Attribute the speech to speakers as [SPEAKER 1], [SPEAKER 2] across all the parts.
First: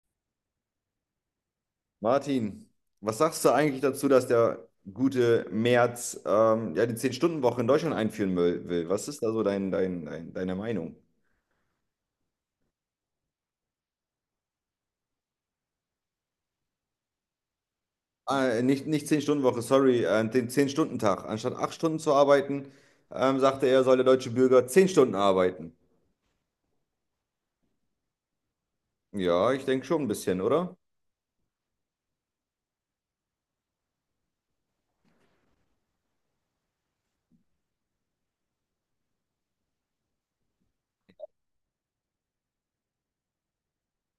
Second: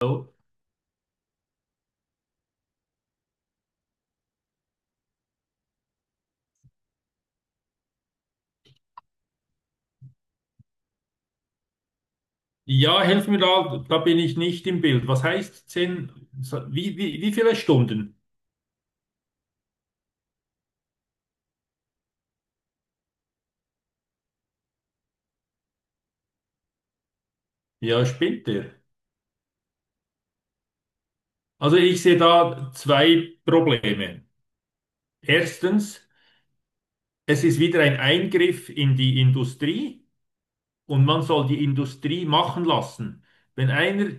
[SPEAKER 1] Oh,
[SPEAKER 2] Martin, was sagst du eigentlich dazu, dass der gute Merz ja die 10-Stunden-Woche in Deutschland einführen will? Was ist da so deine Meinung?
[SPEAKER 1] ja, helf mir da bin ich nicht im Bild. Was heißt 10? So, wie viele Stunden?
[SPEAKER 2] Nicht 10-Stunden-Woche, sorry, den 10-Stunden-Tag, anstatt 8 Stunden zu arbeiten, sagte er, soll der deutsche Bürger 10 Stunden arbeiten.
[SPEAKER 1] Ja, spinnt der.
[SPEAKER 2] Ja, ich denke schon ein bisschen, oder?
[SPEAKER 1] Also ich sehe da zwei Probleme. Erstens, es ist wieder ein Eingriff in die Industrie und man soll die Industrie machen lassen. Wenn einer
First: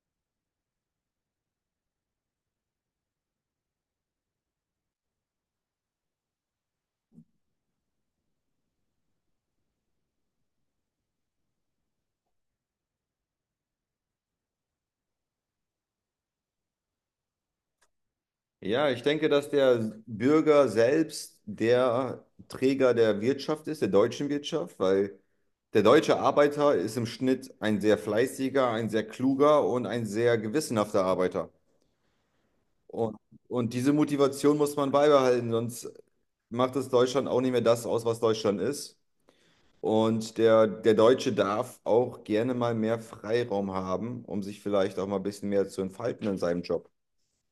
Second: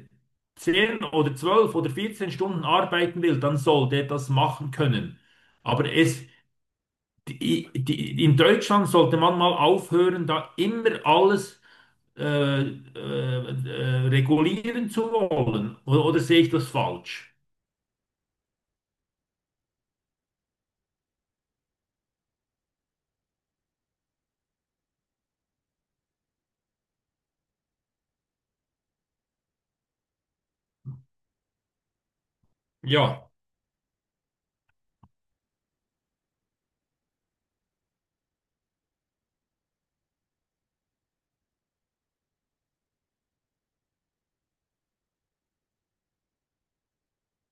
[SPEAKER 1] 10 oder 12 oder 14 Stunden arbeiten will, dann soll der das machen können. Aber es in Deutschland sollte man mal aufhören, da immer alles regulieren zu wollen. Oder sehe ich das falsch?
[SPEAKER 2] Ja, ich denke, dass der Bürger selbst der Träger der Wirtschaft ist, der deutschen Wirtschaft, weil der deutsche Arbeiter ist im Schnitt ein sehr fleißiger, ein sehr kluger und ein sehr gewissenhafter Arbeiter. Und,
[SPEAKER 1] Ja,
[SPEAKER 2] und diese Motivation muss man beibehalten, sonst macht es Deutschland auch nicht mehr das aus, was Deutschland ist. Und der Deutsche darf auch gerne mal mehr Freiraum haben, um sich vielleicht auch mal ein bisschen mehr zu entfalten in seinem Job.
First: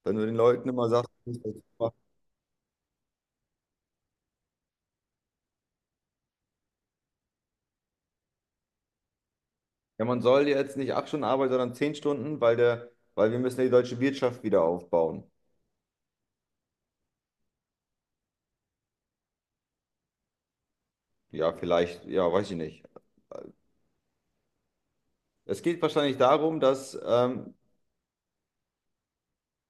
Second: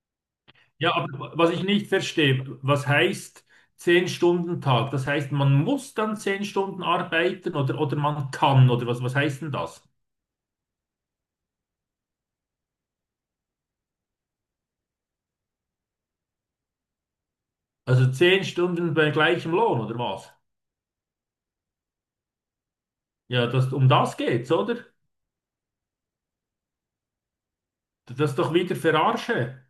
[SPEAKER 2] Wenn du den Leuten immer
[SPEAKER 1] ja,
[SPEAKER 2] sagst,
[SPEAKER 1] aber was ich nicht verstehe, was heißt 10-Stunden-Tag. Das heißt, man muss dann 10 Stunden arbeiten oder man kann oder was heißt denn das?
[SPEAKER 2] ja, man soll jetzt nicht 8 Stunden arbeiten, sondern 10 Stunden, weil der, weil wir müssen ja die deutsche Wirtschaft wieder aufbauen.
[SPEAKER 1] Also 10 Stunden bei gleichem Lohn oder was?
[SPEAKER 2] Ja, vielleicht, ja, weiß ich nicht.
[SPEAKER 1] Ja, das, um das geht's, oder?
[SPEAKER 2] Es geht wahrscheinlich darum, dass,
[SPEAKER 1] Das ist doch wieder Verarsche.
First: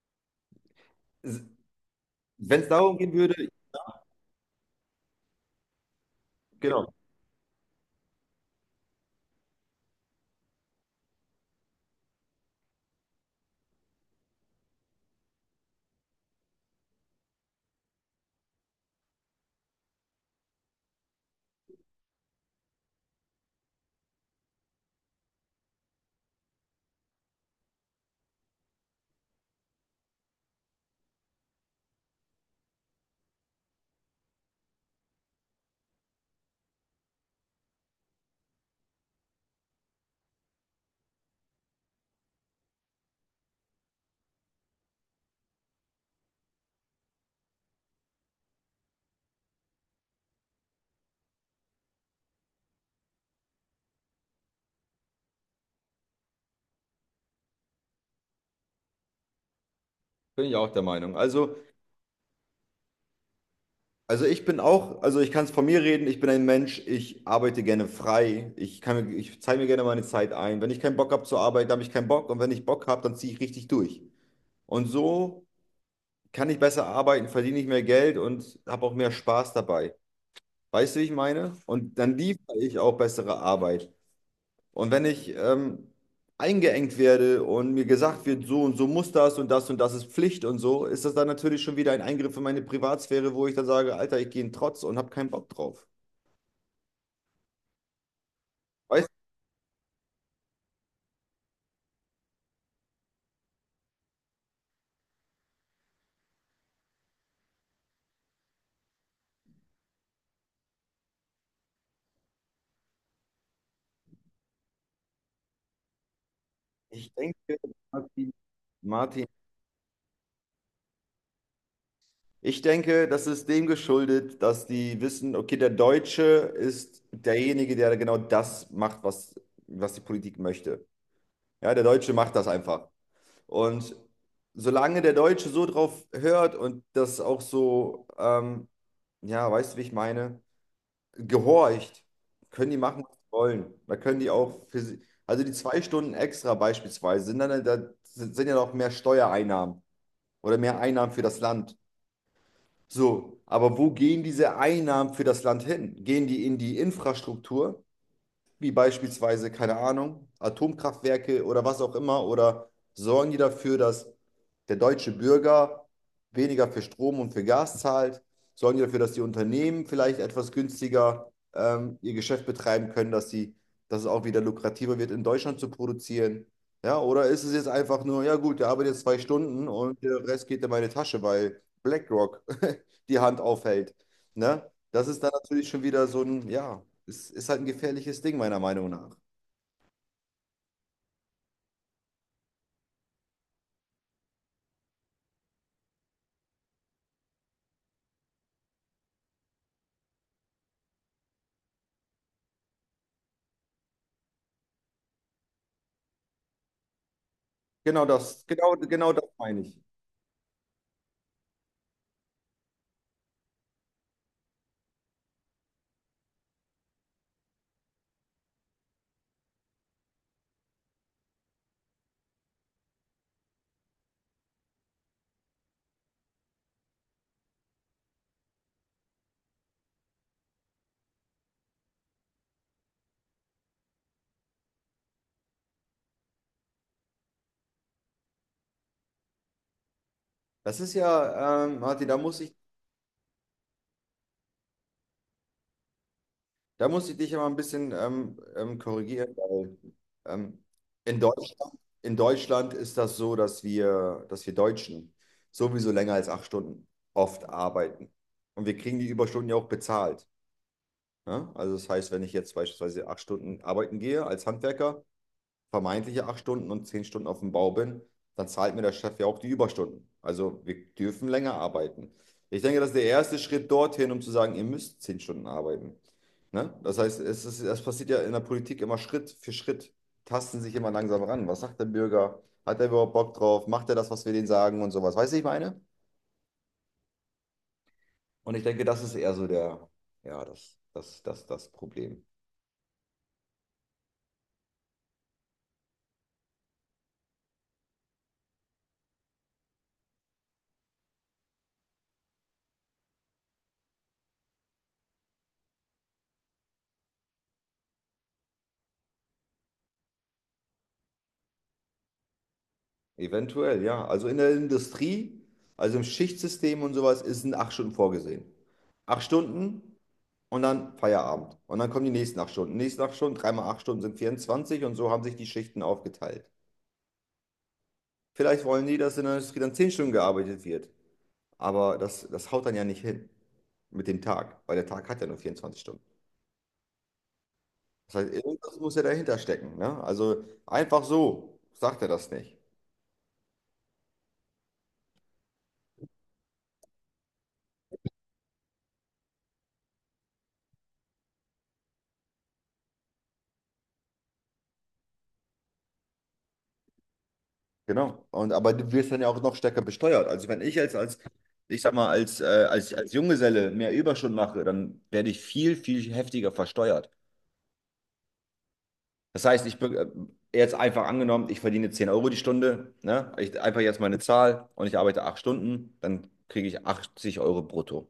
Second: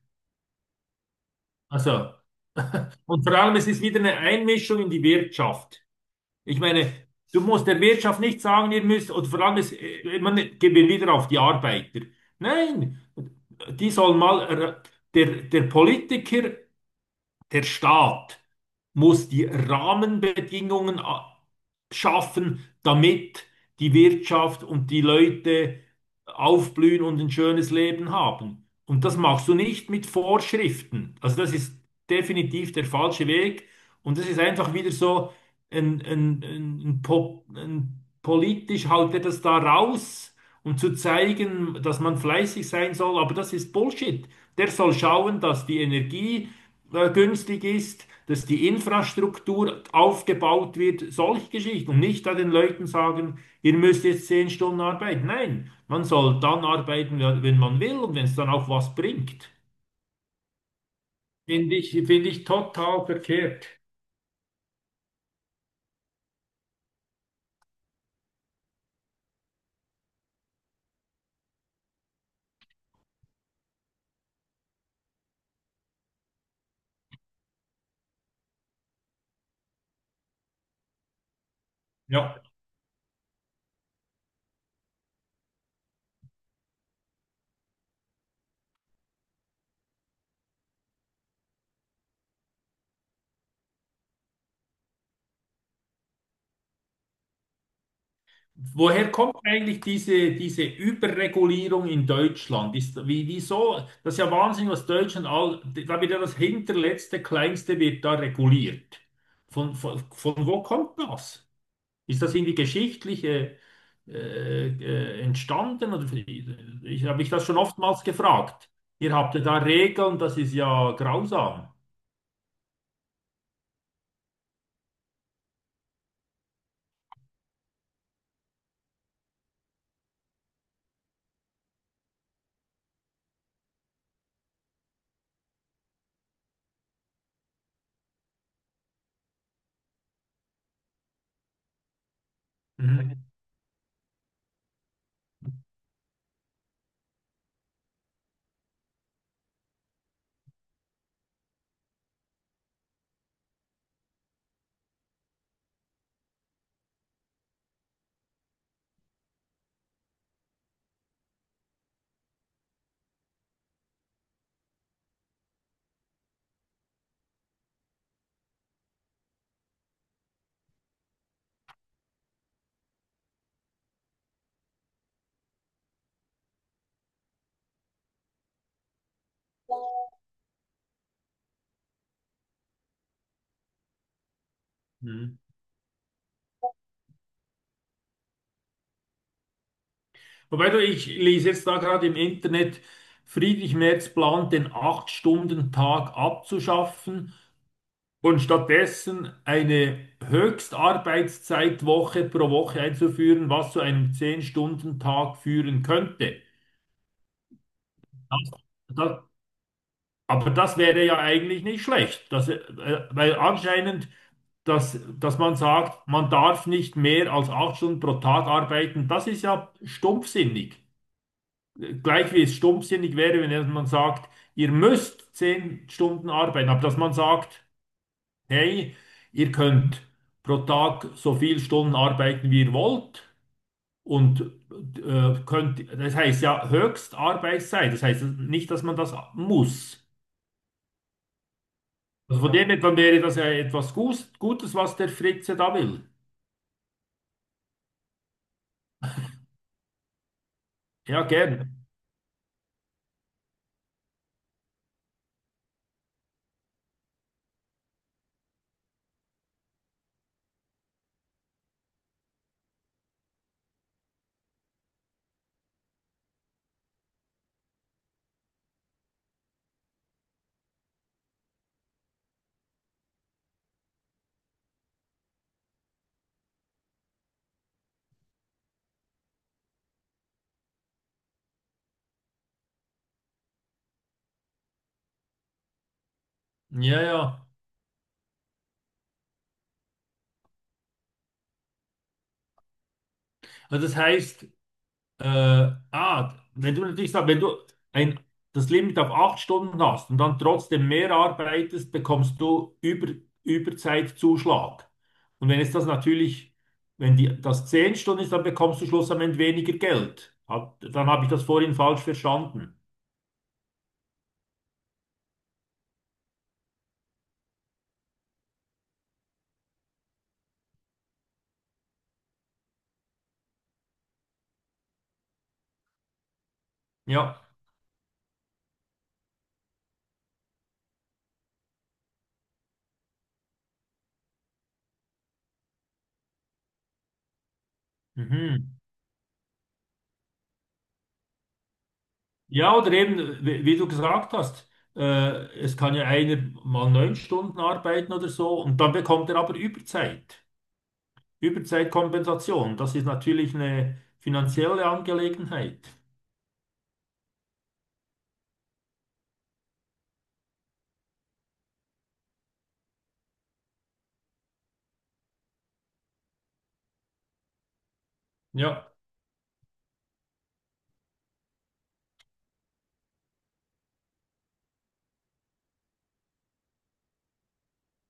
[SPEAKER 1] Also.
[SPEAKER 2] wenn es darum gehen
[SPEAKER 1] Und vor
[SPEAKER 2] würde,
[SPEAKER 1] allem, es ist wieder eine Einmischung in die Wirtschaft. Ich meine,
[SPEAKER 2] genau,
[SPEAKER 1] du musst der Wirtschaft nicht sagen, ihr müsst, und vor allem, es, man gehen wir wieder auf die Arbeiter. Nein, die sollen mal, der Politiker der Staat muss die Rahmenbedingungen schaffen, damit die Wirtschaft und die Leute aufblühen und ein schönes Leben haben. Und das machst du nicht mit Vorschriften. Also das ist definitiv der falsche Weg. Und das ist einfach wieder so ein politisch haut er das da raus um zu zeigen, dass man fleißig sein soll. Aber das ist Bullshit. Der soll schauen, dass die Energie günstig ist, dass die Infrastruktur aufgebaut wird, solche Geschichten. Und nicht da den Leuten sagen, ihr müsst jetzt 10 Stunden arbeiten. Nein, man soll dann arbeiten, wenn man will und wenn es dann auch was bringt.
[SPEAKER 2] bin ich auch der Meinung. Also,
[SPEAKER 1] Finde ich total verkehrt.
[SPEAKER 2] also ich bin auch, also ich kann es von mir reden, ich bin ein Mensch, ich arbeite gerne frei, ich kann, ich zeige mir gerne meine Zeit ein. Wenn ich keinen Bock habe zu arbeiten, habe ich keinen Bock, und wenn ich Bock habe, dann ziehe ich richtig durch. Und so kann ich besser arbeiten, verdiene ich mehr Geld und habe auch mehr Spaß dabei. Weißt du, wie ich meine? Und dann
[SPEAKER 1] Ja.
[SPEAKER 2] liefere ich auch bessere Arbeit. Und wenn ich eingeengt werde und mir gesagt wird, so und so muss das und das, und das ist Pflicht und so, ist das dann natürlich schon wieder ein Eingriff in meine Privatsphäre, wo ich dann sage, Alter, ich gehe in Trotz und habe keinen Bock drauf. Weißt
[SPEAKER 1] Woher kommt eigentlich diese Überregulierung in Deutschland? Wieso? Das ist ja Wahnsinn, was Deutschland all, da wird ja das hinterletzte, kleinste wird da reguliert. Von wo kommt das? Ist das irgendwie geschichtliche entstanden? Oder,
[SPEAKER 2] du,
[SPEAKER 1] ich
[SPEAKER 2] ich
[SPEAKER 1] habe mich das schon
[SPEAKER 2] denke,
[SPEAKER 1] oftmals
[SPEAKER 2] Martin,
[SPEAKER 1] gefragt. Ihr
[SPEAKER 2] Martin,
[SPEAKER 1] habt ja da Regeln, das ist ja grausam.
[SPEAKER 2] ich denke, das ist dem geschuldet, dass die wissen, okay, der Deutsche ist derjenige, der genau das macht, was, was die Politik möchte. Ja, der Deutsche macht das einfach. Und solange der Deutsche so drauf hört und das auch so, ja, weißt du, wie ich meine, gehorcht, können die machen, was sie wollen. Da können die auch für sie, also die 2 Stunden extra beispielsweise, sind dann da sind sind ja noch mehr Steuereinnahmen oder mehr Einnahmen für das Land. So, aber wo gehen diese Einnahmen für das Land hin? Gehen die in die Infrastruktur, wie beispielsweise, keine Ahnung, Atomkraftwerke oder was auch immer, oder sorgen die dafür, dass der deutsche Bürger weniger für Strom und für Gas zahlt? Sorgen die dafür, dass die Unternehmen vielleicht etwas günstiger ihr Geschäft betreiben können, dass sie, dass es auch wieder lukrativer wird, in Deutschland zu produzieren? Ja, oder ist es jetzt einfach nur, ja gut, der arbeitet jetzt 2 Stunden und der Rest geht in meine Tasche, weil BlackRock die Hand aufhält. Ne? Das ist dann
[SPEAKER 1] Mhm.
[SPEAKER 2] natürlich schon wieder so ein, ja, ist halt ein gefährliches Ding, meiner Meinung nach.
[SPEAKER 1] Wobei du, ich lese jetzt da gerade im Internet, Friedrich Merz plant, den 8-Stunden-Tag abzuschaffen und stattdessen eine Höchstarbeitszeitwoche pro Woche einzuführen, was zu einem 10-Stunden-Tag führen könnte.
[SPEAKER 2] Genau das,
[SPEAKER 1] Das,
[SPEAKER 2] genau, genau
[SPEAKER 1] das,
[SPEAKER 2] das meine ich.
[SPEAKER 1] aber das wäre ja eigentlich nicht schlecht, dass, weil anscheinend, dass man sagt, man darf nicht mehr als 8 Stunden pro Tag arbeiten, das ist ja stumpfsinnig. Gleich wie es stumpfsinnig wäre, wenn man sagt, ihr müsst 10 Stunden arbeiten, aber dass man sagt, hey, ihr könnt pro Tag so viele Stunden arbeiten, wie ihr wollt und könnt, das heißt ja Höchstarbeitszeit, das heißt nicht, dass man das muss.
[SPEAKER 2] Das ist ja, Martin, da muss
[SPEAKER 1] Also
[SPEAKER 2] ich,
[SPEAKER 1] von, ja, dem her, dann wäre das ja etwas Gutes, was der Fritze da will.
[SPEAKER 2] da muss ich dich ja mal ein bisschen korrigieren, weil ähm, in
[SPEAKER 1] Ja,
[SPEAKER 2] Deutschland,
[SPEAKER 1] gern.
[SPEAKER 2] in Deutschland ist das so, dass wir Deutschen sowieso länger als 8 Stunden oft arbeiten. Und wir kriegen die Überstunden ja auch bezahlt. Ne? Also das heißt, wenn ich jetzt beispielsweise 8 Stunden arbeiten gehe als Handwerker, vermeintliche 8 Stunden, und 10 Stunden auf dem Bau bin, dann zahlt mir der Chef ja auch die Überstunden. Also wir dürfen länger arbeiten. Ich denke, das ist der erste Schritt dorthin, um zu sagen, ihr müsst 10 Stunden arbeiten. Ne? Das heißt, es ist, das passiert ja in der Politik immer Schritt für Schritt, tasten sich immer langsam ran. Was sagt der Bürger? Hat er überhaupt Bock drauf? Macht er das, was wir denen sagen und sowas? Weißt du, ich meine?
[SPEAKER 1] Ja, ja.
[SPEAKER 2] Und ich denke, das ist eher so der, ja, das Problem.
[SPEAKER 1] Also das heißt, wenn du natürlich sagst, wenn du ein, das Limit auf 8 Stunden hast und dann trotzdem mehr arbeitest, bekommst du Überzeitzuschlag. Und wenn es das natürlich, wenn das 10 Stunden ist, dann bekommst du schlussendlich weniger Geld. Dann habe ich das vorhin falsch verstanden.
[SPEAKER 2] Eventuell, ja. Also in der Industrie, also im Schichtsystem und sowas, sind 8 Stunden vorgesehen. 8 Stunden und dann Feierabend. Und dann kommen die nächsten 8 Stunden. Nächsten acht Stunden, 3 mal 8 Stunden sind 24, und so haben sich die Schichten aufgeteilt.
[SPEAKER 1] Ja.
[SPEAKER 2] Vielleicht wollen die, dass in der Industrie dann 10 Stunden gearbeitet wird. Aber das, das haut dann ja nicht hin mit dem Tag, weil der Tag hat ja nur 24 Stunden. Das heißt,
[SPEAKER 1] Mhm.
[SPEAKER 2] irgendwas muss ja dahinter stecken. Ne? Also einfach so sagt er das nicht.
[SPEAKER 1] Ja, oder eben, wie du gesagt hast, es kann ja einer mal 9 Stunden arbeiten oder so und dann bekommt er aber Überzeit. Überzeitkompensation, das ist natürlich eine finanzielle Angelegenheit.
[SPEAKER 2] Genau. Und aber du wirst dann ja auch noch stärker besteuert. Also wenn ich jetzt als, ich sag mal, als, als, als Junggeselle mehr Überstunden mache, dann werde ich viel, viel heftiger versteuert.
[SPEAKER 1] Ja,
[SPEAKER 2] Das heißt, jetzt einfach angenommen, ich verdiene 10 Euro die Stunde, ne? Ich einfach jetzt meine Zahl und ich arbeite 8 Stunden, dann kriege ich 80 Euro brutto.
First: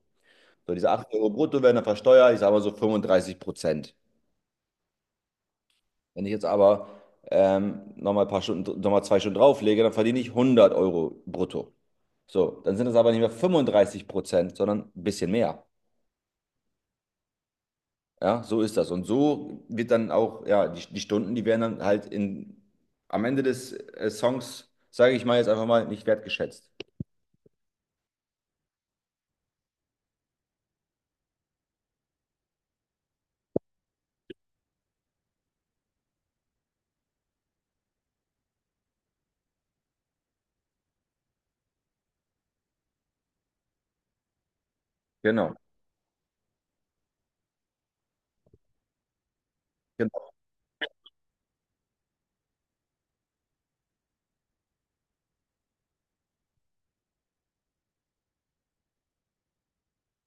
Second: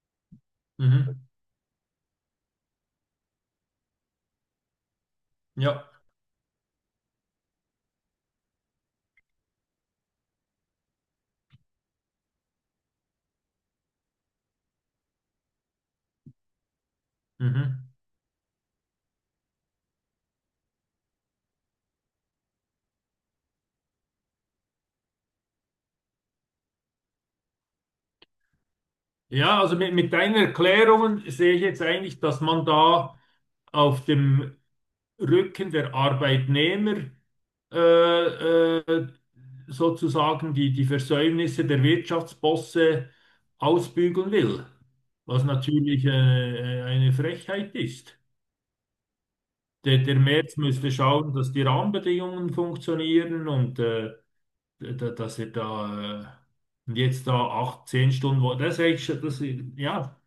[SPEAKER 2] So, diese 80
[SPEAKER 1] mhm.
[SPEAKER 2] Euro brutto werden dann versteuert, ich sage mal so 35%.
[SPEAKER 1] Ja,
[SPEAKER 2] Wenn ich jetzt aber nochmal ein paar Stunden, nochmal 2 Stunden drauflege, dann verdiene ich 100 Euro brutto. So, dann sind es aber nicht mehr 35%, sondern ein bisschen mehr.
[SPEAKER 1] mhm.
[SPEAKER 2] Ja, so ist das. Und so wird dann auch, ja, die Stunden, die werden dann halt in, am Ende des Songs, sage ich mal jetzt einfach mal, nicht wertgeschätzt.
[SPEAKER 1] Ja, also mit deinen Erklärungen sehe ich jetzt eigentlich, dass man da auf dem Rücken der Arbeitnehmer äh, äh, sozusagen die Versäumnisse der Wirtschaftsbosse ausbügeln will, was
[SPEAKER 2] Genau.
[SPEAKER 1] natürlich eine Frechheit ist. Der
[SPEAKER 2] Genau.
[SPEAKER 1] Merz müsste schauen, dass die Rahmenbedingungen funktionieren und dass er da äh, und jetzt da acht, zehn Stunden, wo, das ist eigentlich, das, ja,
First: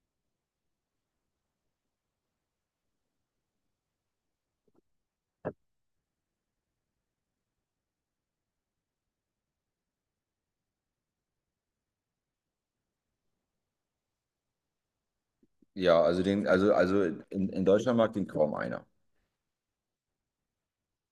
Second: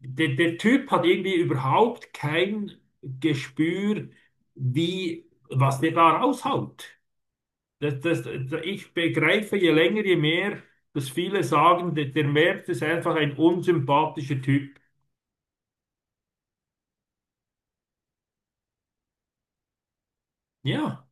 [SPEAKER 1] der Typ hat irgendwie überhaupt kein Gespür, was der da raushaut. Das, das, ich begreife je länger, je mehr, dass viele sagen, der Merz ist einfach ein unsympathischer Typ.
[SPEAKER 2] Ja, also den, also in Deutschland mag den kaum einer.
[SPEAKER 1] Ja.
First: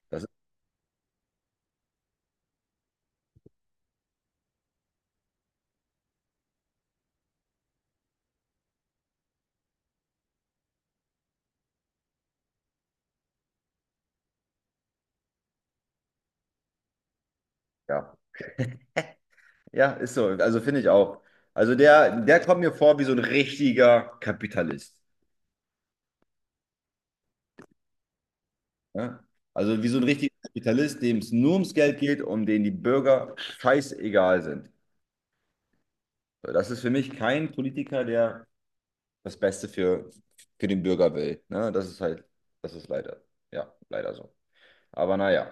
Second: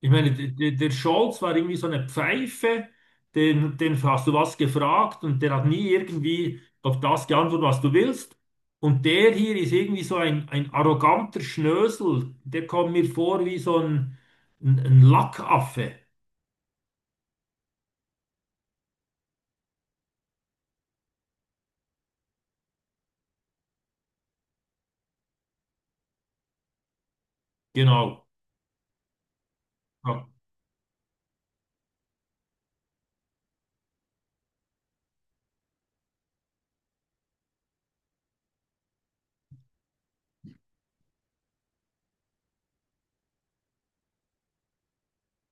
[SPEAKER 1] Ich
[SPEAKER 2] Das ist,
[SPEAKER 1] meine, der Scholz war irgendwie so eine Pfeife, den hast du was gefragt und der hat nie irgendwie auf das geantwortet, was du willst. Und der hier ist irgendwie so ein arroganter Schnösel, der kommt mir vor wie so ein Lackaffe.
[SPEAKER 2] ja. Ja, ist so. Also finde ich auch. Also der, der kommt mir vor wie so ein richtiger Kapitalist.
[SPEAKER 1] Genau.
[SPEAKER 2] Ja? Also wie so ein richtiger
[SPEAKER 1] Ja.
[SPEAKER 2] Kapitalist, dem es nur ums Geld geht, und denen die Bürger scheißegal sind. So, das ist für mich kein Politiker, der das Beste für den Bürger will. Ne? Das ist halt, das ist leider, ja, leider so. Aber naja.